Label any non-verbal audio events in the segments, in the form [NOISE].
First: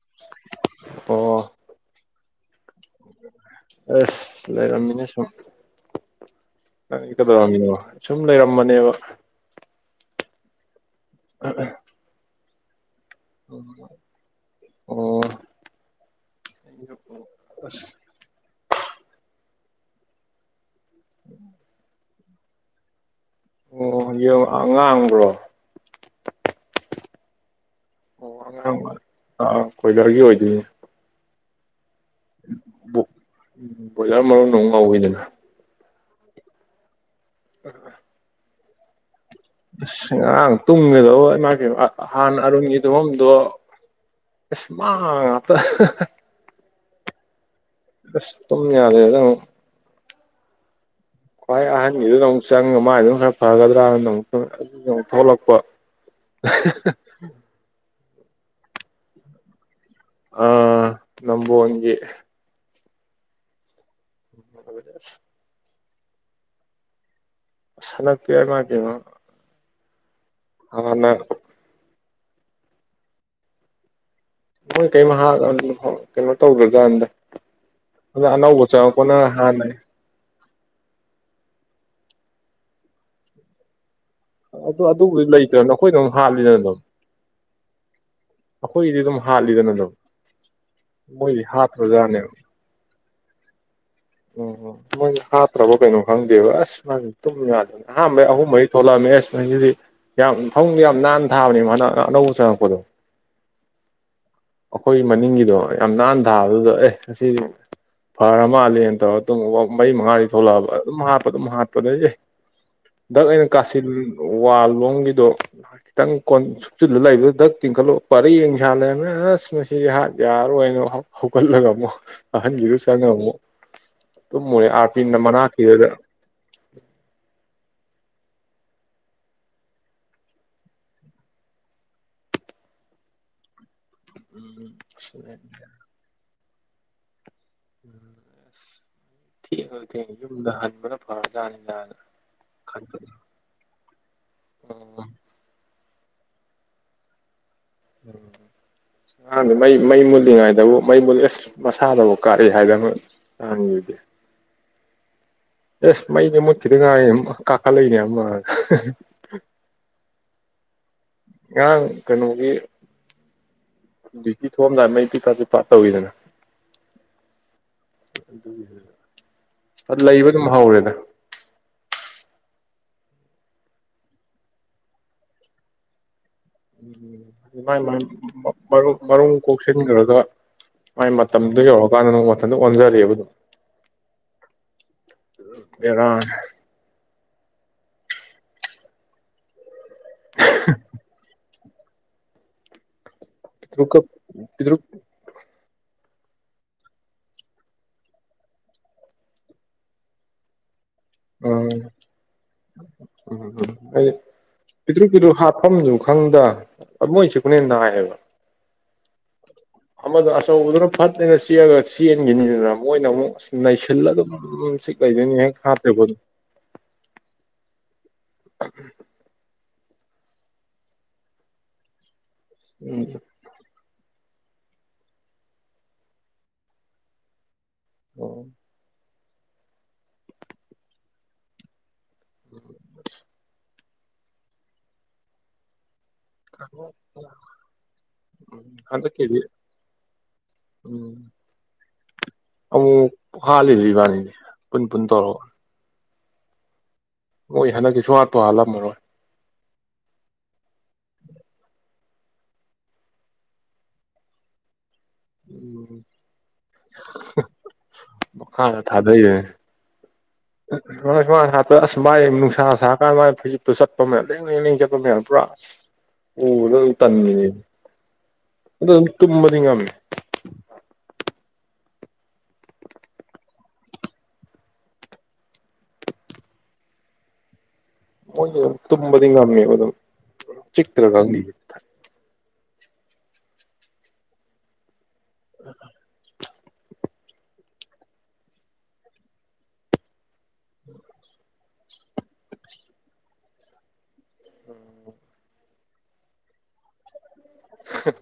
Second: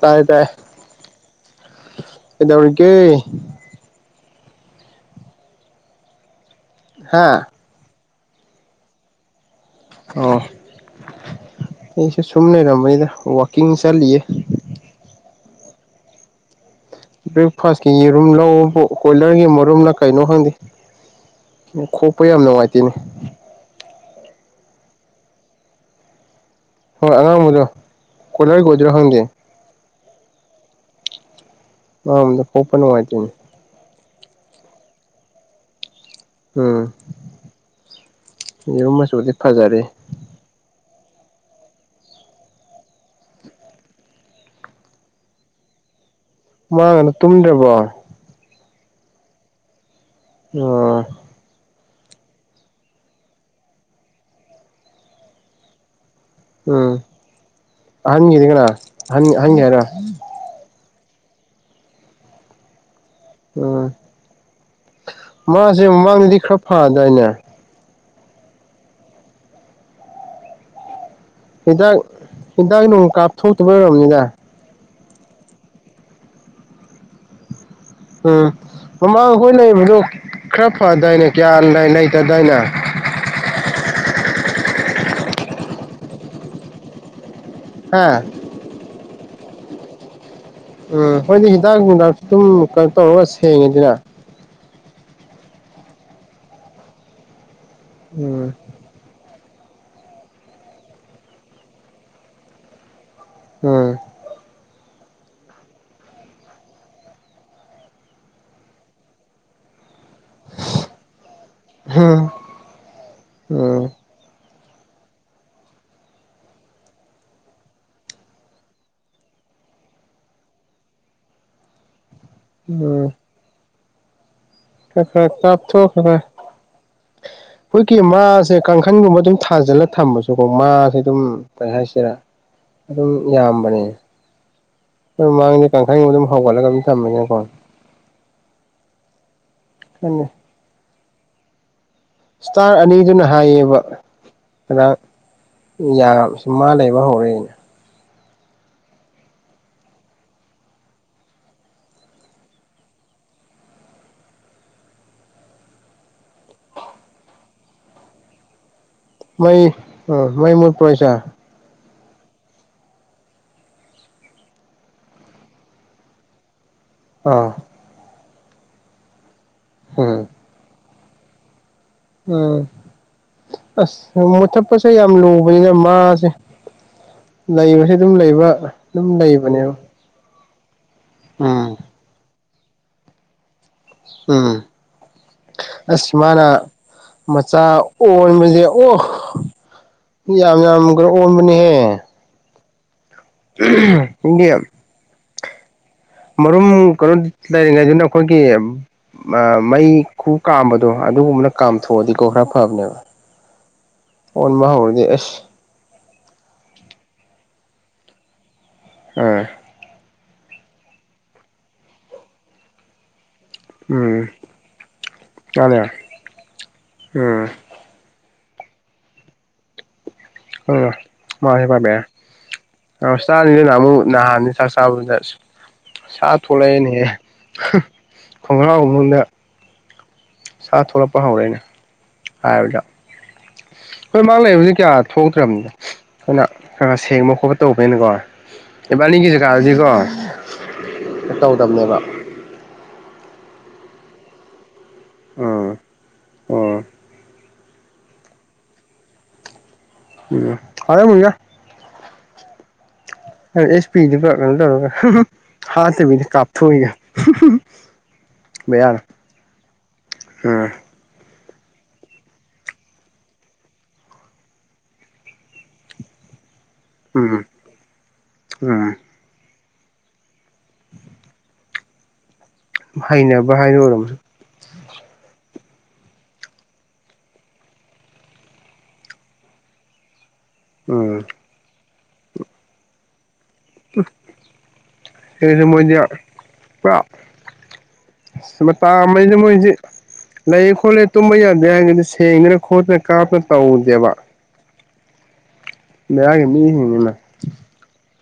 ꯇꯥꯏ ꯇꯥꯏ ꯑꯣ ꯀꯩꯗꯧꯔꯤꯒ‌ꯦ ꯑꯦꯁ ꯂꯩꯔꯝꯃꯤꯅꯦ ꯁꯨꯝ ꯅꯪꯗꯤ ꯍꯥ ꯀꯩꯗꯧꯔꯝꯃꯤꯅꯣ ꯁꯨꯝ ꯂꯩꯔꯝꯕꯅꯦꯕ ꯑꯣ [UNINTELLIGIBLE] ꯑꯩꯁꯨ ꯁꯨꯝ ꯂꯩꯔꯝꯝꯕꯅꯤꯗ ꯋꯥꯀꯤꯡ ꯆꯠꯂꯤꯌꯦ ꯑꯣ ꯑꯁ ꯕ꯭ꯔꯦꯛꯐꯥꯁꯀꯤ ꯌꯦꯔꯨꯝ ꯂꯧꯕꯨ ꯀꯣꯏꯂꯔꯒꯤ ꯃꯔꯨꯝꯂꯥ ꯀꯩꯅꯣ ꯈꯪꯗꯦ [UNINTELLIGIBLE] ꯅꯨꯡꯉꯥꯏꯇꯦꯅꯦ ꯑꯣ ꯌꯦꯔꯨꯝ ꯑꯉꯥꯡꯕ꯭ꯔꯣ ꯍꯣꯏ ꯑꯉꯥꯡꯕꯗꯣ ꯑꯣ ꯀꯣꯏꯂꯔꯒꯤ ꯑꯉꯥꯡꯕ ꯑꯣꯏꯗꯣꯏꯔꯥ ꯈꯪꯗꯦ ꯑꯥ ꯀꯣꯏꯂꯔꯒꯤ ꯑꯣꯏꯗꯣꯏꯅꯦ ꯑꯥ ꯐꯣꯞꯄ ꯅꯨꯡꯉꯥꯏꯇꯦꯅꯦ ꯎꯝ ꯕ꯭ꯔꯣꯏꯂꯔ ꯃꯔꯨꯝꯅ ꯑꯃꯨꯛ ꯉꯧꯋꯤꯗꯅ ꯎꯝ ꯌꯦꯔꯨꯝ ꯃꯆꯨꯁꯦ ꯑꯁ ꯉꯔꯥꯡ ꯇꯨꯝꯒꯗꯧꯕ ꯏꯃꯥꯏ ꯄꯦꯝꯃ ꯍꯥꯟꯅ ꯑꯔꯨꯟꯒꯤ ꯇꯨꯝꯕꯝꯗꯣ ꯑꯁ ꯃꯥ ꯉꯥꯛꯇꯥ ꯃꯥꯥꯒꯅ ꯇꯨꯝꯗ꯭ꯔꯕꯣ ꯑꯁ ꯇꯨꯝ ꯌꯥꯗꯦꯗ ꯑꯃꯨꯛ ꯑꯣ ꯈ꯭ꯋꯥꯏ ꯑꯍꯟꯒꯤꯗꯨꯗ ꯑꯃꯨꯛ ꯆꯪꯉꯒ ꯃꯥꯏ ꯑꯗꯨꯅ ꯈꯔ ꯐꯒꯗ꯭ꯔꯥꯅ ꯑꯃꯨꯛ ꯑꯗꯨ ꯑꯃꯨꯛ ꯊꯣꯛꯂꯛꯄ ꯎꯝ ꯑꯍꯟꯈꯤꯗꯤ ꯀꯅꯥ ꯑꯍꯟ ꯑꯍꯟꯒꯤ ꯍꯥꯏꯔꯣ ꯑꯥ ꯅꯝꯕꯣꯜꯒꯤ ꯎꯝ [UNINTELLIGIBLE] ꯃꯥꯖꯦ ꯃꯃꯥꯡꯗꯗꯤ ꯈꯔ ꯐꯗꯥꯏꯅꯦ ꯑꯁ ꯍꯟꯗꯛꯇꯤ ꯏꯃꯥꯏꯄꯦꯝꯃ ꯍꯥꯟꯅ ꯍꯤꯗꯥꯛ ꯍꯤꯗꯥꯛ ꯅꯨꯡ ꯀꯥꯞꯊꯣꯛꯇꯕꯩ ꯑꯣꯏꯔꯝꯅꯤꯗ ꯃꯣꯏ ꯀꯩꯝ ꯍꯥꯠ [UNINTELLIGIBLE] ꯀꯩꯅꯣ ꯇꯧꯗ꯭ꯔꯖꯥꯅꯤꯗ ꯎꯝ ꯃꯃꯥꯡ ꯑꯈꯣꯏ ꯍꯥꯟꯅ ꯂꯩꯕꯗꯣ ꯈꯔ ꯐꯗꯥꯏꯅꯦ ꯀꯌꯥ ꯂꯩꯇꯗꯥꯏꯅꯦ ꯑꯗꯨ-ꯑꯗꯨꯕꯨꯗꯤ ꯂꯩꯇ꯭ꯔꯅ ꯑꯩꯈꯣꯏꯅ ꯑꯗꯨꯝ ꯍꯥꯜꯂꯤꯗꯅ ꯑꯗꯨꯝ ꯑꯥ ꯑꯩꯈꯣꯏꯒꯤꯗꯤ ꯑꯗꯨꯝ ꯍꯥꯠꯂꯤꯗꯅ ꯑꯗꯨꯝ ꯎꯝ ꯃꯣꯏꯗꯤ ꯍꯣꯏꯅꯦ ꯍꯤꯗꯥꯛ ꯅꯨꯡꯗꯥꯛꯁꯨ ꯍꯥꯠꯇ꯭ꯔꯖꯥꯠꯅꯦꯕ ꯑꯗꯨꯝ ꯀꯩꯅꯣ ꯇꯧꯔꯒ ꯁꯦꯡꯉꯤꯗꯅ ꯎꯝ ꯃꯣꯏ ꯍꯥꯞꯇ꯭ꯔꯕ ꯀꯩꯅꯣ ꯈꯪꯗꯦꯕ ꯑꯁ ꯃꯥꯏ ꯇꯨꯝ ꯌꯥꯗꯗꯅ ꯑꯍꯥꯟꯕꯩ ꯑꯍꯨꯝ ꯎꯝ ꯃꯔꯤ ꯊꯣꯛꯂꯝꯃꯤ ꯑꯦꯁ ꯃꯁꯤꯗꯤ ꯌꯥꯝ ꯐꯃꯨꯡꯗꯣ ꯌꯥꯝ ꯅꯥꯟꯅ ꯊꯥꯕꯅꯦ ꯍꯟꯗꯛ ꯑꯅꯧꯕ ꯆꯪꯉꯛꯄꯗꯣ ꯎꯝ ꯑꯩꯈꯣꯏ ꯃꯅꯤꯡꯒꯤꯗꯣ ꯌꯥꯝ ꯅꯥꯟ ꯊꯥꯕꯗꯨꯗ ꯑꯦ ꯑꯁꯤꯗꯤ ꯐꯔ ꯃꯥꯜꯂꯦꯅ ꯇꯧꯔꯒ ꯇꯨꯝꯃꯨꯕꯨ ꯃꯔꯤ ꯃꯉꯥꯗꯤ ꯊꯣꯛꯂꯛꯑꯕ ꯑꯗꯨꯝ ꯍꯥꯠꯄ ꯑꯗꯨꯝ ꯍꯥꯠ ꯑꯗꯩꯗꯤ ꯗꯛ ꯑꯩꯅ ꯀꯥꯁꯤꯜ ꯎꯝ ꯋꯥꯜ ꯂꯣꯝꯒꯤꯗꯣ ꯈꯤꯇꯪ ꯀꯣꯟ ꯁꯨꯞꯆꯤꯜꯂꯥ ꯂꯩꯕꯗꯨꯗ ꯗꯛ ꯇꯤꯡꯈꯠꯂꯨꯕ ꯄꯔꯦꯡ ꯁꯥꯜꯅ ꯂꯩꯔꯝꯃꯦ ꯑꯁ ꯃꯁꯤꯗꯤ ꯍꯥꯠ ꯌꯥꯔꯣꯏꯅ ꯍꯧꯒꯠꯂꯒ ꯑꯃꯨꯛ ꯑꯍꯟꯒꯤꯗꯨ ꯎꯝ ꯆꯪꯉ ꯑꯃꯨꯛ ꯇꯨꯝꯃꯨꯔꯦ ꯈꯔ ꯑꯔꯄꯤꯜ ꯈꯔ ꯃꯅꯥꯛꯀꯤꯗꯨꯗ ꯀꯥꯞꯊꯣꯛꯈ꯭ꯔꯒ ꯑꯩꯈꯣꯏꯒꯤ ꯃꯥꯁꯦ ꯀꯥꯡꯈꯟꯒꯨꯝꯕ ꯑꯗꯨꯝ ꯊꯥꯖꯤꯜꯂꯥ ꯊꯝꯕꯁꯨꯀꯣ ꯃꯥꯁꯦ ꯑꯗꯨꯝ ꯀꯩ ꯍꯥꯏꯁꯤꯔꯥ ꯑꯗꯨꯝ ꯌꯥꯝꯕꯅꯦ ꯎꯝ ꯑꯗꯨ ꯃꯥꯡꯗ ꯀꯥꯡꯈꯜꯒꯨꯝꯕ ꯑꯗꯨꯝ ꯍꯧꯒꯠꯂꯒ ꯑꯗꯨꯝ ꯊꯝꯃꯤꯅꯦꯀꯣ ꯊꯦꯡꯉꯖꯨ ꯊꯦꯡꯅ ꯈꯪꯗꯦ ꯌꯨꯝꯗ ꯍꯟꯕꯅ ꯐꯔꯖꯥꯠꯅꯤꯗꯅ ꯁ꯭ꯇꯥꯔ ꯈꯟꯕꯅꯤ ꯑꯅꯤꯗꯨꯅ ꯍꯥꯏꯌꯦꯕ ꯉꯔꯥꯡ ꯎꯝ ꯌꯥꯝ ꯁꯤ ꯃꯥ ꯂꯩꯕ ꯍꯧꯔꯛꯑꯅꯦ꯫ ꯎꯝ ꯅꯍꯥꯟꯗꯤ ꯃꯩ ꯃꯩ ꯃꯨꯜꯂꯤꯉꯩꯗꯕꯨ ꯃꯩ ꯃꯨꯜꯂꯤ ꯑꯁ ꯃꯁꯥꯗꯕꯨ ꯀꯥꯔꯤ ꯍꯥꯏꯗꯅ ꯍꯗꯤ ꯑꯦꯁ ꯃꯩꯗꯤ ꯃꯇꯤꯗꯉꯥꯏ ꯀꯥꯀꯥ ꯂꯩꯅꯦ ꯃꯣꯏ ꯃꯣꯏ ꯃꯠ ꯄꯣꯏꯁꯥ ꯌꯥ ꯀꯩꯅꯣꯒꯤ ꯊꯣꯑꯝꯗꯥꯏ ꯃꯩ ꯇꯤꯄꯥꯁꯨ ꯄ ꯇꯧꯤꯗꯅ ꯑꯥ ꯑ ꯎꯝ ꯂꯩꯕ ꯑꯗꯨꯝ ꯍꯧꯔꯦꯗ ꯎꯝ ꯑꯁ ꯃꯨꯊꯠꯄꯁꯦ ꯌꯥꯝ ꯂꯨꯕꯅꯤꯅ ꯃꯥꯁꯦ ꯎꯝ ꯃꯥꯏꯥꯏ ꯂꯩꯕꯁꯦ ꯑꯗꯨꯝ ꯂꯩꯕ ꯑꯗꯨꯝ ꯃꯔꯨꯝ ꯂꯩꯕꯅꯦꯕ ꯀꯣꯛꯁꯤꯟꯈ꯭ꯔꯗ ꯃꯥꯏ ꯃꯇꯝꯗꯨ ꯎꯝ ꯌꯧꯔꯛꯀꯥꯟꯗ ꯅꯪ ꯃꯊꯟꯇ ꯑꯣꯟꯖꯔꯤꯑꯕꯗꯣ ꯎꯝ ꯑꯁ ꯕꯦꯔꯥꯅꯤ ꯃꯥꯅ ꯃꯆꯥ ꯑꯣꯟꯕꯁꯦ ꯑꯣꯍ ꯌꯥꯝ ꯌꯥꯝꯈ꯭ꯔꯦ ꯑꯣꯟꯕꯅꯦꯍꯦ ꯨ ꯀ ꯅꯪꯒꯤ ꯃꯔꯨꯝ ꯀꯩꯅꯣ ꯂꯩꯔꯤꯉꯩꯗꯨꯅ ꯑꯩꯈꯣꯏꯒꯤ ꯃꯩ ꯈꯨ ꯀꯥꯝꯕꯗꯣ ꯑꯗꯨꯒꯨꯝꯕꯅ ꯎꯝ ꯀꯥꯝꯊꯣꯛꯑꯗꯤꯀꯣ ꯈꯔ ꯐꯕꯅꯦꯕ ꯎꯝ ꯑꯣꯟ ꯃꯥ ꯍꯔꯗꯤꯦ ꯑꯦꯁ ꯃꯐꯝꯗꯨ ꯈꯪꯗ ꯃꯣꯏꯁꯤꯦ ꯑꯩꯅꯦꯟ ꯅꯥꯏꯌꯦꯕ ꯑꯥ ꯑꯃꯗ ꯑꯆꯧꯕꯗꯨꯅ ꯐꯠꯇꯦꯅ ꯆꯦꯜꯑꯒ ꯆꯦꯟꯈꯤꯅꯤꯗꯅ ꯃꯣꯏꯅ ꯑꯃꯨꯛ ꯅꯩꯁꯤꯜꯂꯒ ꯎꯝ ꯑꯗꯨꯝ ꯁꯤꯤꯛ ꯂꯩꯗꯣꯏꯅꯤ ꯍꯦꯛ ꯃꯥꯅꯦ ꯍꯥꯞ꯭ꯔꯦꯕꯣ ꯎꯝ ꯎ ꯑꯣ ꯃꯕ ꯦꯔ ꯑ ꯎꯝ ꯆ ꯑꯃꯨ ꯅꯅꯥꯍꯅꯤ ꯁꯥ ꯁ ꯁ ꯊꯣꯂꯥꯏꯅꯦꯍꯦ ꯈꯣꯡꯒ꯭ꯔꯥꯎꯒꯗ ꯁꯥ ꯊꯣꯛꯂꯛꯄ ꯍꯧꯔꯏꯅꯦ ꯍꯥꯏꯕꯗ ꯍꯣꯏ ꯃꯥ ꯂꯩꯕꯕꯁꯤ ꯀꯌꯥ ꯊꯣꯛꯇ꯭ꯔꯕꯅꯤꯅ ꯑꯩꯈꯣꯏꯅ ꯈ ꯈꯔ ꯁꯦꯡꯕ ꯈꯣꯠꯄ ꯇꯧꯕꯅꯤꯅꯀꯣ ꯏꯕꯥꯅꯤꯒꯤ ꯍꯟꯗꯛꯀꯤꯗꯤ ꯖꯒꯥꯗꯗꯤꯀꯣ ꯎꯝ ꯇꯧꯗꯕꯅꯦꯕ ꯑꯃꯨꯛ ꯍꯥꯂꯤꯁꯤ ꯏꯕꯥꯅꯤꯅꯦ ꯄꯨꯟ ꯄꯨꯟ ꯇꯧꯔꯛꯑꯣ ꯑꯥ ꯑꯣ ꯅꯣꯏ ꯍꯟꯗꯛꯤꯁꯨ ꯍꯥꯠꯄ ꯍꯥꯜꯂꯝꯃꯔꯣꯏ ꯎꯝ ꯑꯔꯦ ꯦ ꯑꯦꯁ ꯄꯤꯗꯨꯕ ꯀꯩꯅꯣ ꯇꯧꯔꯒ ꯍꯥꯥ ꯇ ꯃꯤꯗꯤ ꯀꯞꯊꯏꯒ ꯃꯈꯥꯗ ꯃꯅ ꯎꯝ ꯃꯥ ꯃꯥ ꯁꯥꯄ ꯑꯁ ꯃꯥꯥꯏ ꯅꯨꯡꯁꯥ ꯁꯥꯔꯀꯥꯟꯗ ꯃꯥꯒꯤ ꯐꯤꯖꯤꯠꯇꯨ ꯆꯠꯄ ꯃꯌꯥꯝ ꯂꯦꯡ ꯂꯦꯡ ꯂꯦꯡ ꯆꯠꯄ ꯃꯌꯥꯝ ꯄꯨꯔꯥ ꯑꯣ ꯑꯗꯨ ꯑꯗꯨ ꯇꯅꯤ ꯎꯝ ꯑ ꯎꯝ ꯇꯨꯝꯃꯗꯤ ꯉꯃꯤ ꯍꯩꯅꯕ ꯍꯥꯏꯅ ꯑꯣꯏꯔꯝꯁꯨ ꯃꯣꯏ ꯇꯨꯝꯕꯗꯤ ꯉꯝꯃꯦꯕ ꯑꯗꯨꯝ ꯎꯝ ꯆꯤꯛꯇ꯭ꯔꯒꯗꯤ ꯃꯣꯏꯗꯤ ꯀ ꯁ ꯇꯥꯃꯩꯁ ꯃꯣꯏꯁꯤ ꯂꯩꯌꯦ ꯈꯣꯠꯂꯦ ꯇꯨꯝꯕ ꯌꯥꯗꯦ ꯒꯤꯗꯤ ꯁꯦꯡꯗꯅ ꯈꯣꯠꯇꯅ ꯀꯥꯞꯅ ꯇꯧꯗꯦꯕ ꯎꯝ ꯂ ꯀ ꯃꯤ ꯍꯅꯤꯅ ꯍ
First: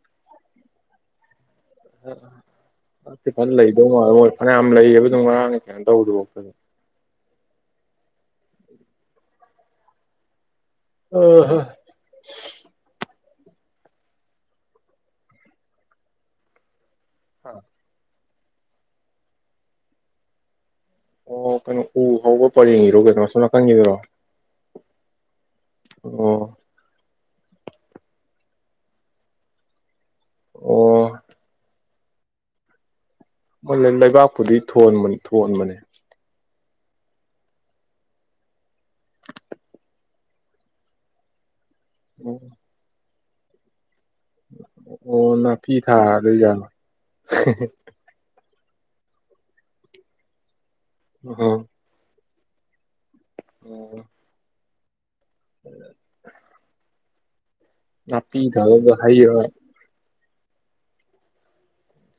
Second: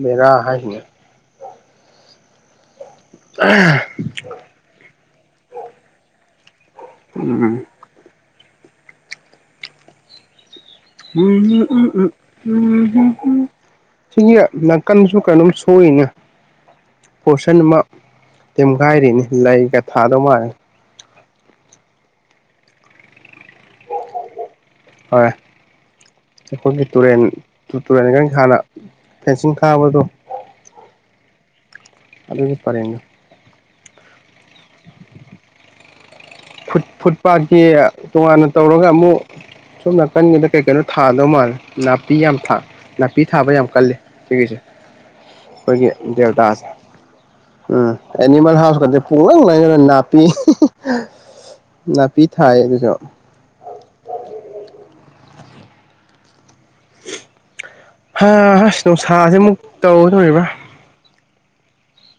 ꯃꯦꯗꯥ ꯑꯍꯥꯏ ꯍꯅ ꯐꯠꯇꯦ ꯐꯅ ꯂꯩꯗꯧ ꯃꯥꯜ ꯃꯣꯏ ꯐꯅꯌꯥꯝ ꯂꯩꯌꯦꯕ ꯑꯗꯨꯝ ꯉꯔꯥꯡꯅ ꯀꯩꯅꯣ ꯇꯧꯕꯗꯨꯕꯣꯛꯇ ꯎꯝ ꯎꯝ ꯑꯍ [INAUDIBLE] ꯁꯤꯒꯤ ꯅꯥꯀꯟꯁꯨ ꯀꯩꯅꯣꯝ ꯁꯣꯛꯏꯅꯦ ꯐꯣꯔꯁꯟ ꯑꯃ ꯇꯦꯝꯒꯥꯏꯔꯤꯅꯤ ꯂꯩꯒ ꯊꯥꯗꯧ ꯃꯥꯜꯂꯦ ꯑꯣ ꯀꯩꯅꯣ ꯎ ꯍꯧꯕ ꯄꯔꯦꯡꯒꯤꯔꯣ ꯀꯩꯅꯣ ꯁꯣꯝ ꯅꯥꯀꯟꯒꯤꯗꯨꯔꯣ ꯍꯣꯏ ꯑꯣ ꯑꯩꯈꯣꯏꯒꯤ ꯇꯨꯔꯦꯟ ꯇꯨꯔꯦꯜ [UNINTELLIGIBLE] ꯐꯦꯟꯁꯤꯡ ꯈꯥꯕꯗꯣ ꯑꯣ ꯑꯗꯨꯒꯤ ꯄꯔꯦꯡꯗꯣ ꯃꯣꯏ ꯂꯩ ꯂꯩꯕꯥꯛꯄꯨꯗꯤ ꯊꯣꯟꯕꯅꯦ ꯊꯣꯟꯕꯅꯦ ꯐꯨꯠ ꯐꯨꯠ ꯄꯥꯠꯀꯤ ꯇꯣꯉꯥꯟꯅ ꯇꯧꯔꯒ ꯑꯃꯨꯛ ꯁꯣꯝ ꯅꯥꯀꯟꯒꯤꯗ ꯀꯩ ꯀꯩꯅꯣ ꯊꯥꯗꯧ ꯃꯥꯜꯂꯦ ꯅꯥꯄꯤ ꯌꯥꯝ ꯑꯣ ꯊꯥ ꯅꯥꯄꯤ ꯊꯥꯕ ꯌꯥꯝ ꯀꯜꯂꯦ ꯁꯤꯒꯤꯁꯦ ꯑꯣ ꯅꯥꯄꯤ ꯑꯩꯈꯣꯏꯒꯤ ꯗꯦꯕꯇꯥꯥꯁꯦ ꯊꯥꯗꯣꯏꯖꯥꯠꯂꯣ ꯎꯝ ꯑꯦꯅꯤꯃꯜ ꯍꯥꯎꯁꯀꯗꯤ ꯄꯨꯛꯂꯪ ꯂꯪꯑꯦꯅꯦ ꯅꯥꯄꯤ ꯎꯝ ꯅꯥꯄꯤ ꯊꯥꯏ ꯑꯗꯨꯁꯨ ꯑꯣ [INAUDIBLE] ꯅꯥꯄꯤ ꯊꯥꯕꯗ ꯅꯨꯡꯁꯥꯁꯦ ꯍꯩꯔ ꯑꯃꯨꯛ ꯇꯧꯒꯗꯣꯔꯤꯕ꯭ꯔꯥ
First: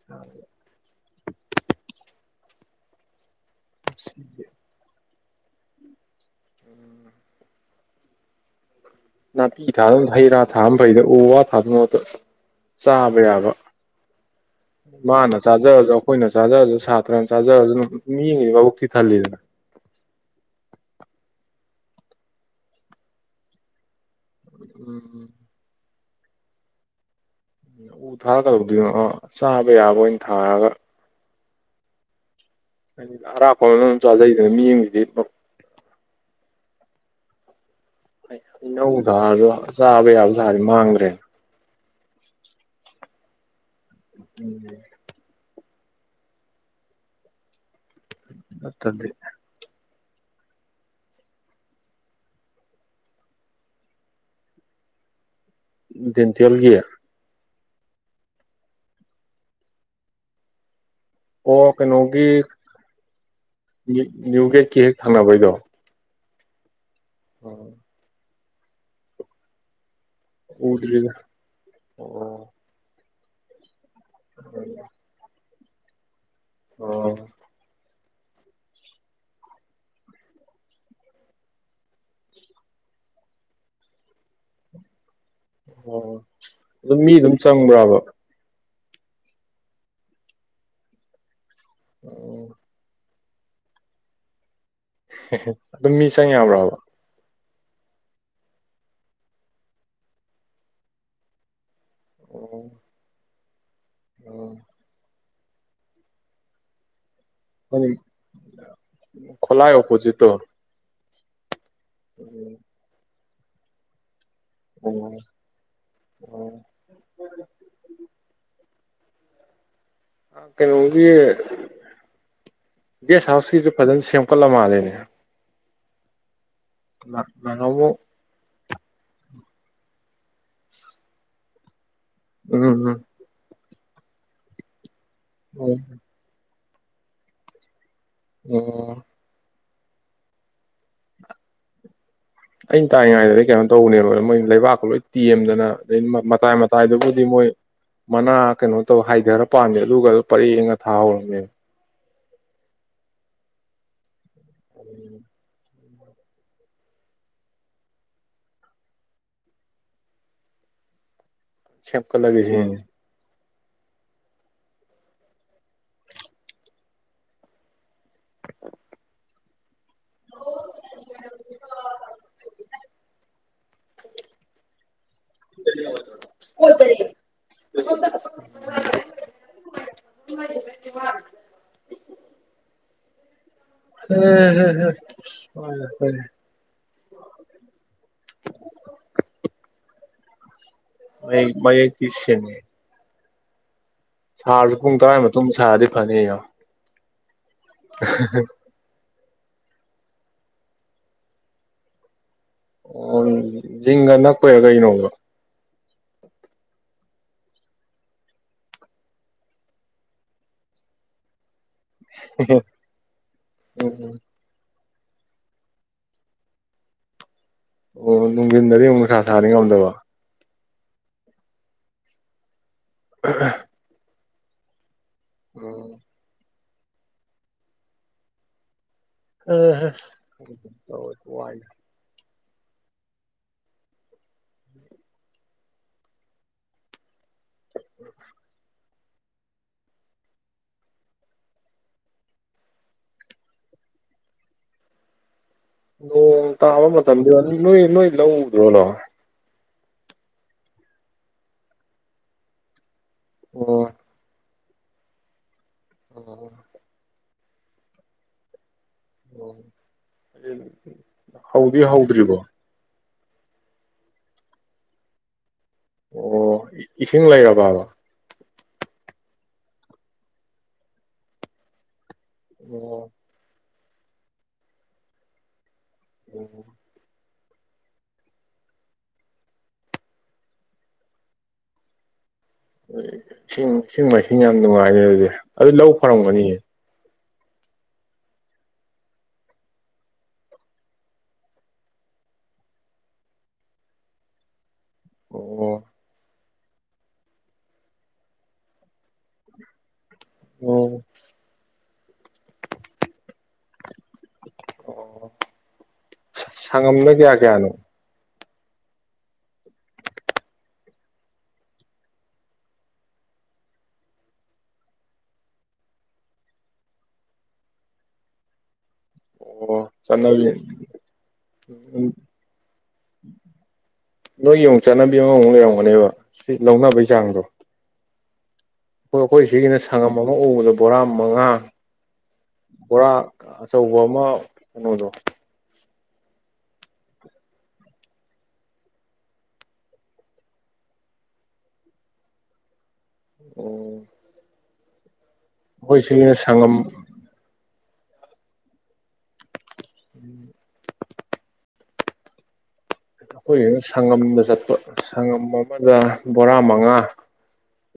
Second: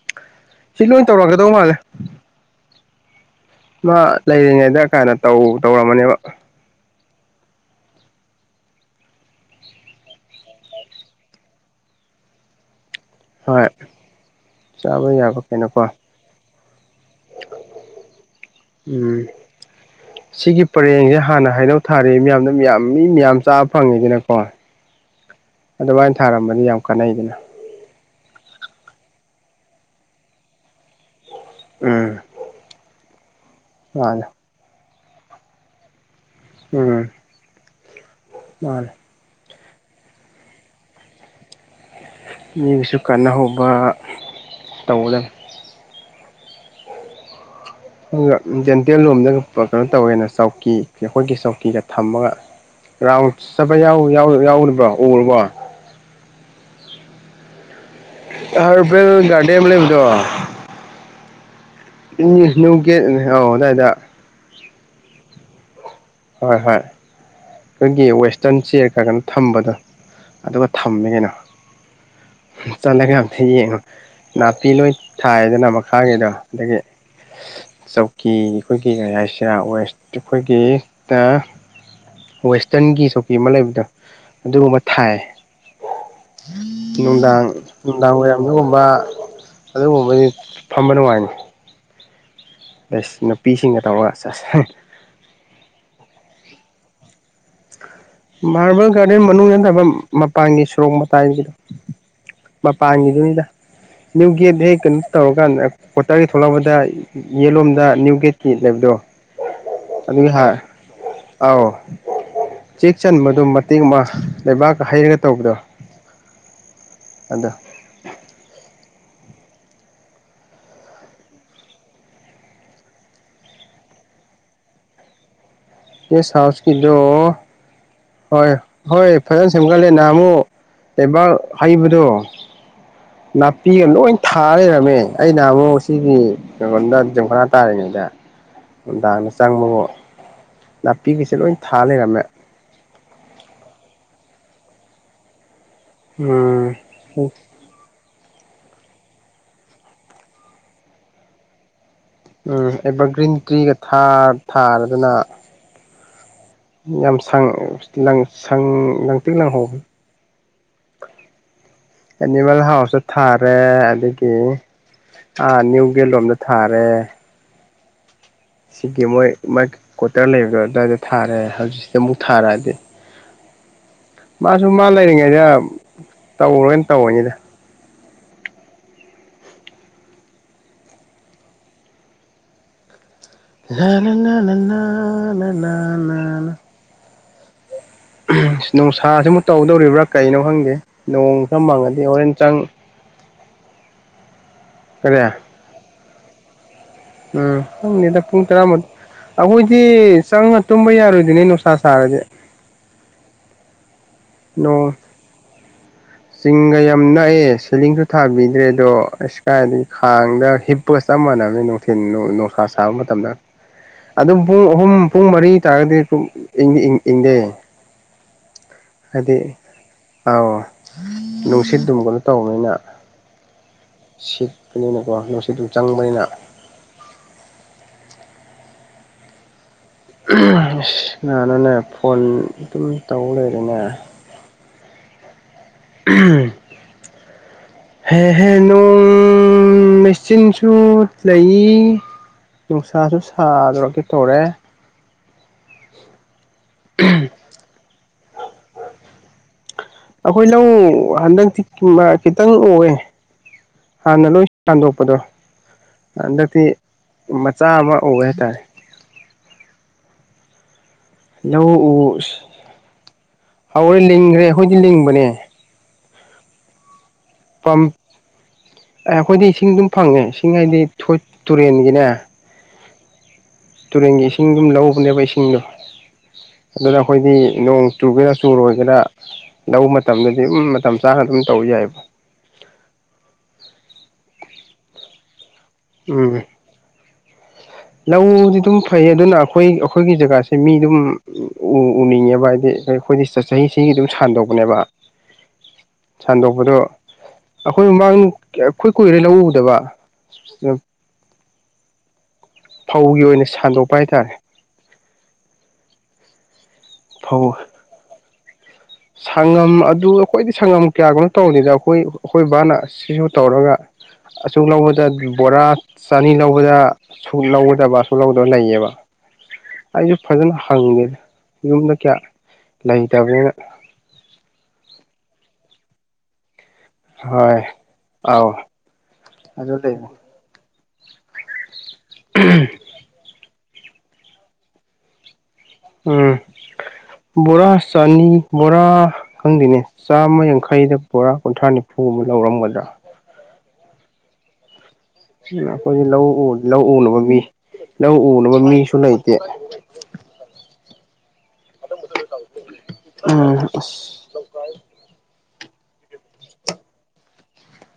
[INAUDIBLE] ꯁꯤ ꯂꯣꯏ ꯇꯧꯔꯛꯀꯗꯧ ꯃꯥꯜꯂꯦ ꯃꯥ ꯂꯩꯔꯤꯉꯩꯗ ꯀꯥꯏꯅ ꯇꯧ ꯇꯧꯔꯝꯃꯅꯦꯕ [INAUDIBLE] ꯅꯥꯄꯤ ꯊꯥꯗꯧ ꯍꯩ ꯔꯥ ꯊꯥꯕꯅ ꯐꯩꯗ ꯎ ꯋꯥ ꯊꯥꯗꯧ ꯃꯍꯨꯠꯇ ꯆꯥꯕ ꯌꯥꯕ ꯍꯣꯏ ꯆꯥꯕ ꯃꯥꯅ ꯌꯥꯕ ꯀꯩꯅꯣꯀꯣ ꯆꯥꯔꯖꯔꯖꯨ ꯑꯈꯣꯏꯅ ꯆꯥꯔꯖꯔꯖꯨ ꯁꯥꯇ꯭ꯔꯅ ꯆꯥꯔꯖꯔꯖꯨ ꯃꯤ ꯑꯃꯒꯤ ꯃꯕꯨꯛꯇꯤ ꯎꯝ ꯊꯜꯂꯤꯗꯅ ꯁꯤꯒꯤ ꯄꯔꯦꯡꯁꯦ ꯍꯥꯟꯅ ꯍꯥꯏꯅꯧ ꯊꯥꯔꯦ ꯃꯤꯌꯥꯝꯅ ꯃꯌꯥꯝ ꯃꯤ ꯃꯌꯥꯝ ꯆꯥꯕ ꯐꯪꯉꯤꯗꯅꯀꯣ ꯎꯝ ꯑꯗꯨꯃꯥꯏꯅ ꯊꯥꯔꯝꯃꯗꯤ ꯌꯥꯝ ꯀꯥꯟꯅꯩꯗꯅ ꯎ ꯊꯥꯔ ꯀꯩꯗꯧꯗꯣꯏꯅꯣ ꯑꯣ ꯆꯥꯕ ꯌꯥꯕ ꯑꯣꯏꯅ ꯊꯥꯔꯒ ꯎꯝ ꯍꯥꯏꯗꯤ ꯑꯔꯥꯞꯄ ꯑꯃꯅ ꯑꯗꯨꯝ ꯃꯥꯅꯦ ꯆꯥꯖꯩꯗꯅ ꯃꯤ ꯑꯃꯒꯤꯗꯦ ꯐꯝ ꯎꯝ ꯃꯥꯅꯦ ꯏꯅꯧ ꯊꯥꯔꯁꯨ ꯆꯥꯕ ꯌꯥꯕ ꯊꯥꯔꯗꯤ ꯃꯥꯡꯗ꯭ꯔꯦ ꯃꯤꯒꯤꯁꯨ ꯀꯥꯟꯅꯍꯧꯕ [UNINTELLIGIBLE] ꯇꯧꯒꯗꯝ ꯗꯦꯟꯇꯦꯜ ꯅꯠꯇ꯭ꯔꯗꯤ ꯂꯣꯝꯗꯒ ꯀꯩꯅꯣ ꯇꯧꯋꯦꯅ ꯆꯧꯀꯤ ꯑꯩꯈꯣꯏꯒꯤ ꯆꯧꯀꯤꯒ ꯊꯝꯃꯒ ꯔꯥꯎꯟ ꯆꯠꯄ ꯌꯥꯎꯔꯤꯕ꯭ꯔꯣ ꯎꯔꯕꯣ ꯗꯦꯟꯇꯦꯜꯒꯤ ꯍꯔꯕꯦꯜ ꯒꯥꯔꯗꯦ ꯑꯃ ꯂꯩꯕꯗꯣ ꯑꯣ ꯀꯩꯅꯣꯒꯤ ꯅ꯭ꯌꯨ ꯒꯦꯠ ꯑꯧ ꯑꯗꯥꯏꯗ ꯅ꯭ꯌꯨ ꯒꯦꯠꯀꯤ ꯍꯦꯛ ꯊꯪꯅꯕꯩꯗꯣ ꯍꯣꯏ ꯍꯣꯏ ꯑꯩꯈꯣꯏꯒꯤ ꯋꯦꯁꯇꯔꯟ ꯆꯦ ꯈꯔ ꯈꯔ ꯊꯝꯕꯗꯣ ꯑꯗꯨꯒ ꯊꯝꯃꯦ ꯎꯗ꯭ꯔꯤꯗ ꯀꯩꯅꯣ ꯑꯣ ꯆꯠꯂꯒ ꯑꯝꯇ ꯌꯦꯡꯉꯣ ꯅꯥꯄꯤ ꯂꯣꯏ ꯊꯥꯏꯗꯅ ꯃꯈꯥꯒꯤꯗꯣ ꯑꯗꯒꯤ ꯑꯣ ꯆꯧ ꯀꯤ ꯑꯩꯈꯣꯏꯒꯤ ꯀꯔꯤ ꯍꯥꯏꯁꯤꯔ ꯋꯦꯁ ꯑꯩꯈꯣꯏꯒꯤ ꯇ ꯋꯦꯁꯇꯔꯟꯒꯤ ꯆꯧꯀꯤ ꯑꯃ ꯂꯩꯕꯗꯣ ꯑꯗꯨꯒꯨꯝꯕ ꯊꯥꯏ ꯑꯣ ꯑꯗꯨꯝ ꯃꯤ ꯑꯗꯨꯝ ꯅꯨꯡꯗꯥꯡ ꯆꯪꯕ꯭ꯔꯕ ꯅꯨꯡꯗꯥꯡ ꯋꯥꯔꯝ ꯗꯒꯨꯝꯕ ꯑꯗꯨꯒꯨꯝꯕꯗꯤ ꯐꯝꯕ ꯅꯨꯡꯉꯥꯏꯅꯤ ꯑꯣ ꯅꯨꯄꯤꯁꯤꯡꯒ ꯇꯧꯔꯒ ꯑꯗꯨꯝ ꯃꯤ ꯆꯪ ꯌꯥꯕ꯭ꯔꯕ ꯃꯥꯔꯕꯜ ꯒꯥꯔꯗꯦꯟ ꯃꯅꯨꯡ ꯅꯠꯇꯕ ꯃꯄꯥꯟꯒꯤ ꯁꯣꯔꯣꯛ ꯃꯇꯥꯏꯒꯤꯗꯣ ꯑꯣ ꯃꯄꯥꯥꯉꯗꯨꯗ ꯅꯨꯒꯦꯠꯗꯦꯛꯀꯨ ꯇꯧꯔꯀꯥꯟꯗ ꯀꯣꯇꯔꯒꯤ ꯊꯣꯛꯂꯛꯄꯗ ꯑꯣ ꯌꯦꯂꯣꯝꯗ ꯅ꯭ꯌꯨ ꯒꯦꯠꯀꯤ ꯂꯩꯕꯗꯣ ꯈꯣꯂꯥꯏ ꯑꯗꯨꯒꯤ ꯑꯣꯄꯣꯖꯤꯠꯇꯣ ꯍꯥꯔ ꯑꯥꯎ ꯎꯝ ꯆꯦꯛ ꯆꯟꯕꯗꯣ ꯃꯇꯦꯛ ꯑꯃ ꯂꯩꯕꯥꯛꯀ ꯑꯣ ꯍꯩꯔꯒ ꯇꯧꯕꯗꯣ ꯑꯗꯣ ꯑꯣ ꯀꯩꯅꯣꯒꯤ ꯒꯦꯁ ꯍꯥꯎꯁꯀꯤꯁꯨ ꯐꯖꯅ ꯁꯦꯝꯒꯠꯂ ꯃꯥꯜꯂꯦꯅꯦ ꯒꯥꯏ ꯍꯥꯎꯁ ꯀꯤꯗꯣ ꯅꯍꯥꯟꯃꯨꯛ ꯍꯣꯏ ꯍꯣꯏ ꯐꯖꯅ ꯁꯦꯝꯒꯠꯂꯦ ꯅꯍꯥꯟ ꯑꯃꯨꯛ ꯂꯩꯕꯥꯛ ꯍꯩꯕꯗꯣ ꯎꯝ ꯎꯝ ꯅꯥꯄꯤꯒ ꯂꯣꯏ ꯊꯥ ꯂꯩꯔꯝꯃꯦ ꯑꯩꯅ ꯎꯝ ꯑꯃꯨꯛ ꯁꯤꯗꯤ ꯑꯩꯒꯣꯟꯗ ꯌꯝꯈꯅꯥ ꯇꯥꯔꯤꯉꯩꯗ ꯑꯣ ꯅꯨꯡꯗꯥꯡꯗ ꯆꯪꯕꯒꯣ ꯅꯥꯄꯤꯒꯤꯁꯦ ꯂꯣꯏ ꯊꯥ ꯂꯩꯔꯝꯃꯦ ꯑꯩꯅ ꯇꯥꯏꯉꯩꯗꯗꯤ ꯀꯩꯅꯣ ꯇꯧꯕꯅꯦꯕ ꯃꯣꯏ ꯂꯩꯕꯥꯛꯀ ꯂꯣꯏ ꯇꯦꯝꯗꯅ ꯑꯗ ꯃꯇꯥꯏ ꯎꯝ ꯃꯇꯥꯏꯗꯨꯕꯨꯗꯤ ꯃꯣꯏ ꯃꯅꯥ ꯀꯩꯅꯣ ꯇꯧ ꯍꯥꯏꯊꯔ ꯄꯥꯝꯃꯦ ꯑꯗꯨꯒ ꯄꯔꯦꯡꯉ ꯊꯥꯍꯧꯔꯝꯃꯦꯕ ꯎꯝ ꯑꯦꯚꯔꯒ꯭ꯔꯤꯟ ꯇ꯭ꯔꯤꯒ ꯊꯥꯔꯗꯅ ꯌꯥꯝ ꯁ ꯂꯪꯇꯦꯡ ꯂꯪꯍꯧꯕꯦ ꯁꯦꯝꯀꯠꯂꯒ ꯍꯦ ꯑꯦꯅꯤꯕꯜ ꯍꯦ ꯍꯥꯎꯆ ꯊꯥꯔꯦ ꯑꯗꯒꯤ ꯅ꯭ꯌꯨ ꯒꯦ ꯂꯣꯝꯗ ꯊꯥꯔꯦ ꯁꯤꯒꯤ ꯃꯣꯏ ꯃꯥꯏ ꯀ꯭ꯋꯥꯇꯔ ꯂꯩꯕꯗꯣ ꯑꯗꯨꯋꯥꯏꯗ ꯊꯥꯔꯦ ꯍꯧꯖꯤꯛꯁꯤꯗ ꯑꯃꯨꯛ ꯊꯥꯔꯛꯑꯗꯤ [UNINTELLIGIBLE] ꯃꯥꯁꯨ ꯃꯥ ꯂꯩꯔꯤꯉꯩꯗ ꯇꯧꯔꯣꯏꯅ ꯇꯧꯅꯤꯗ [UNINTELLIGIBLE] ꯍꯦ ꯍꯣꯏ ꯍꯣꯏ [UNINTELLIGIBLE] ꯅꯨꯡꯁꯥꯁꯤꯃ ꯇꯧꯗꯧꯔꯤꯕ꯭ꯔꯥ ꯀꯩꯅꯣ ꯈꯪꯗꯦ ꯅꯣꯡ ꯃꯌꯦꯛ ꯈ ꯃꯥꯡꯉꯗꯤ ꯃꯌꯦꯛꯇꯤ ꯍꯣꯔꯦꯟ ꯁꯦꯡꯉꯦ ꯆꯥꯡ ꯁꯥꯔꯁꯨ ꯄꯨꯡ ꯀꯔꯤ ꯇꯔꯥꯒꯤ ꯃꯇꯨꯡ ꯁꯥꯔꯗꯤ ꯐꯅꯤ ꯎꯝ ꯈꯪꯗꯦꯗ ꯄꯨꯡ ꯇꯔꯥꯃꯥꯊꯣꯏ ꯑꯩꯈꯣꯏꯗꯤ ꯆꯪꯉ ꯇꯨꯝꯕ ꯌꯥꯔꯣꯏꯗꯣꯏꯅꯦ ꯅꯨꯡꯁꯥ ꯁꯥꯔꯗꯤ ꯑꯣ ꯖꯤꯡꯒ ꯅꯛꯄꯔ ꯅꯣꯡ ꯀꯩꯅꯣꯕ ꯆꯤꯡꯒ ꯌꯥꯝ ꯅꯛꯑꯦ ꯁꯤꯂꯤꯡꯁꯨ ꯊꯥꯕꯤꯗ꯭ꯔꯦ ꯑꯗꯣ ꯏꯁꯀꯥꯏꯗꯒꯤ ꯈꯥꯡꯗ ꯍꯤꯞꯄ ꯆꯞ ꯃꯥꯟꯅꯕꯅ ꯊ ꯣꯁꯥꯔ ꯁꯥꯕ ꯃꯇꯝꯗ ꯑꯗꯨꯝ ꯄꯨꯡ ꯑꯍꯨꯝ ꯄꯨꯡ ꯃꯔꯤ ꯇꯥꯔꯒꯗꯤ ꯄ ꯏꯪꯡ ꯏꯪꯡ ꯏꯪꯗꯦ ꯑꯣ ꯅꯨꯡꯊꯤꯟꯗꯗꯤ ꯑꯃꯨꯛ ꯅꯨꯡꯁꯥ ꯍꯥꯏꯗꯤ ꯁꯥꯔꯤ ꯉꯝꯗꯕ ꯑꯥꯎ ꯅꯨꯡꯁꯤꯠ ꯑꯗꯨꯝꯒꯅꯣ ꯇꯧꯕꯅꯤꯅ [UNINTELLIGIBLE] ꯁꯠꯄꯅꯤꯅꯀꯣ ꯅꯨꯡꯁꯤ ꯑꯗꯨꯝ ꯆꯪꯕꯅꯤꯅ ꯑꯍꯥ ꯀꯅꯥꯅꯣꯅꯦ ꯐꯣꯟ ꯑꯗꯨꯝ ꯇꯧꯕ ꯂꯩꯔꯦꯅꯦ ꯎꯝ ꯍꯦꯍꯦꯅꯣꯡ ꯎ ꯃꯦꯆꯤꯟꯁꯨ ꯂꯩ ꯅꯨꯡꯁꯥꯁꯨ ꯁꯥꯗꯣꯔꯒꯦ ꯇꯧꯔꯦ ꯑꯣ ꯇꯥꯕ ꯃꯇꯝꯝꯗꯤ ꯑꯗꯨꯅꯣ ꯏꯅꯣ ꯏꯂ ꯎꯎꯗ꯭ꯔꯣꯅꯣ ꯑꯩꯈꯣꯏ ꯂꯧ ꯍꯟꯗꯛꯇꯤ ꯈꯤꯃ ꯈꯤꯇꯥꯡ ꯎꯋꯣ ꯑꯣ ꯍꯥꯟꯅ ꯂꯣꯏ ꯍꯟꯗꯣꯛꯄꯗꯣ ꯍꯟꯗꯛꯇꯤ ꯃꯆꯥ ꯑꯃ ꯑꯣꯏ ꯍꯥꯏꯇꯥꯔꯦ ꯑꯣ ꯑꯗꯨ ꯂꯧ ꯎꯁ ꯍꯧꯔꯦ ꯂꯤꯡꯈ꯭ꯔꯦ ꯑꯩꯈꯣꯏꯗꯤ ꯂꯤꯡꯕꯅꯦ ꯑꯣ ꯏꯁꯤꯡ ꯂꯩꯔꯕꯕ ꯑꯦ ꯑꯩꯈꯣꯏꯗꯤ ꯏꯁꯤꯡ ꯑꯗꯨꯝ ꯐꯪꯉꯦ ꯏꯁꯤꯡ ꯍꯥꯏꯗꯤ ꯇꯨꯔꯦꯟꯒꯤꯅꯦ ꯑꯣ ꯇꯨꯔꯦꯟꯒꯤ ꯏꯁꯤꯡ ꯑꯗꯨꯝ ꯂꯧꯕꯅꯦꯕ ꯏꯁꯤꯡꯗꯣ ꯑꯗꯨꯗ ꯑꯩꯈꯣꯏꯗꯤ ꯅꯣꯡ ꯆꯨꯒꯦꯔꯥ ꯆꯨꯔꯣꯏꯒꯦꯔꯥ ꯂꯧ ꯃꯇꯝꯗꯗꯤ ꯑꯗꯨꯝ ꯃꯇꯝ ꯆꯥꯅ ꯑꯗꯨꯝ ꯇꯧ ꯌꯥꯏꯕ ꯏꯁꯤꯡ ꯏꯁꯤꯡ ꯃꯥꯏꯁꯤꯡ ꯌꯥꯝ ꯅꯨꯡꯉꯥꯏꯅꯦ ꯑꯗꯨꯗꯤ ꯑꯗꯨ ꯂꯧ ꯎꯝ ꯐꯔꯝꯒꯅꯤꯍꯦ ꯂꯧꯗꯤ ꯑꯗꯨꯝ ꯐꯩ ꯑꯗꯨꯅ ꯑꯩꯈꯣꯏ ꯑꯩꯈꯣꯏꯒꯤ ꯖꯒꯥꯁꯦ ꯃꯤ ꯑꯗꯨꯝ ꯎꯅꯤꯡꯉꯦꯕ ꯍꯥꯏꯗꯤ ꯑꯩꯈꯣꯏꯗꯤ ꯆꯍꯤ ꯆꯍꯤꯒꯤ ꯑꯗꯨꯝ ꯁꯥꯟꯗꯣꯛꯄꯅꯦꯕ ꯑꯣ ꯁꯟꯗꯣꯛꯄꯗꯣ ꯑꯩꯈꯣꯏ ꯃꯃꯥꯡ ꯑꯩꯈꯣꯏ ꯀꯨꯏꯔꯦ ꯂꯧ ꯎꯗꯕ ꯑꯣ ꯐꯧꯒꯤ ꯑꯣꯏꯅ ꯁꯟꯗꯣꯛꯄ ꯍꯥꯏꯇꯥꯔꯦ ꯑꯣ ꯁꯪꯉꯝꯗ ꯀꯌꯥ ꯐꯧ ꯀꯌꯥꯅꯣ ꯁꯪꯉꯝ ꯑꯗꯨ ꯑꯩꯈꯣꯏꯗꯤ ꯁꯪꯉꯝ ꯀꯌꯥꯒꯅꯣ ꯇꯧꯔꯤꯦꯗ ꯑꯩꯈꯣꯏ ꯑꯩꯈꯣꯏ ꯕꯥꯅ ꯁꯤꯁꯨ ꯇꯧꯔꯒ ꯑꯁꯨꯛ ꯂꯧꯕꯗ ꯕꯣꯔꯥ ꯆꯅꯤ ꯂꯧꯕꯗ ꯑ ꯂꯧꯒꯗꯕ ꯑꯁꯨꯛ ꯂꯧꯗꯕ ꯂꯩꯌꯦꯕ ꯑꯣ ꯑꯩꯁꯨ ꯆꯠꯅꯕꯤ ꯐꯖꯅ ꯍꯪꯗꯦ ꯌꯨꯝꯗ ꯀꯌꯥ ꯂꯩꯇꯕꯅꯤꯅ ꯅꯣꯏ ꯌꯦꯡꯉ ꯆꯥꯟꯅꯕꯤ ꯑꯃ ꯑꯃꯨꯛ ꯂꯩꯔꯝꯒꯅꯦꯕ ꯁꯤ ꯂꯧꯅꯕꯩꯁꯤ ꯍꯣꯏ ꯑꯥꯎ ꯑꯩꯈꯣꯏ ꯑꯩꯈꯣꯏ ꯑꯗꯨ ꯁꯤꯒꯤꯅ ꯂꯩꯕ ꯁꯪꯉꯝ ꯑꯃ ꯎꯕꯗ ꯕꯣꯔꯥ ꯃꯉꯥ ꯕꯣꯔꯥ ꯑꯆꯧꯕ ꯑꯃ ꯀꯩꯅꯣꯗꯣ ꯎꯝ ꯕꯣꯔꯥ ꯆꯅꯤ ꯕꯣꯔꯥ ꯈꯪꯗꯦꯅꯦ ꯆꯥꯝꯃ ꯌꯥꯡꯈꯩꯗ ꯕꯣꯔꯥ ꯀꯨꯟꯊ꯭ꯔꯥ ꯅꯤꯐꯨ ꯑꯃ ꯂꯧꯔꯝꯒꯗ꯭ꯔꯥ ꯑꯣ ꯎ ꯑꯩꯈꯣꯏꯗꯤ ꯂꯧ ꯁꯤꯒꯤꯅ ꯁꯪꯉꯝ ꯂꯧ ꯎꯅꯕ ꯃꯤ ꯂꯧ ꯎꯅꯕ ꯃꯤꯁꯨ ꯂꯩꯇꯦ ꯎꯝ ꯎꯝ ꯑꯩꯈꯣꯏꯒꯤꯅ ꯑꯁ ꯁꯪꯉꯝꯗ ꯆꯠꯄ ꯁꯪꯉꯝ ꯑꯃꯗ ꯕꯣꯔꯥ ꯃꯉꯥ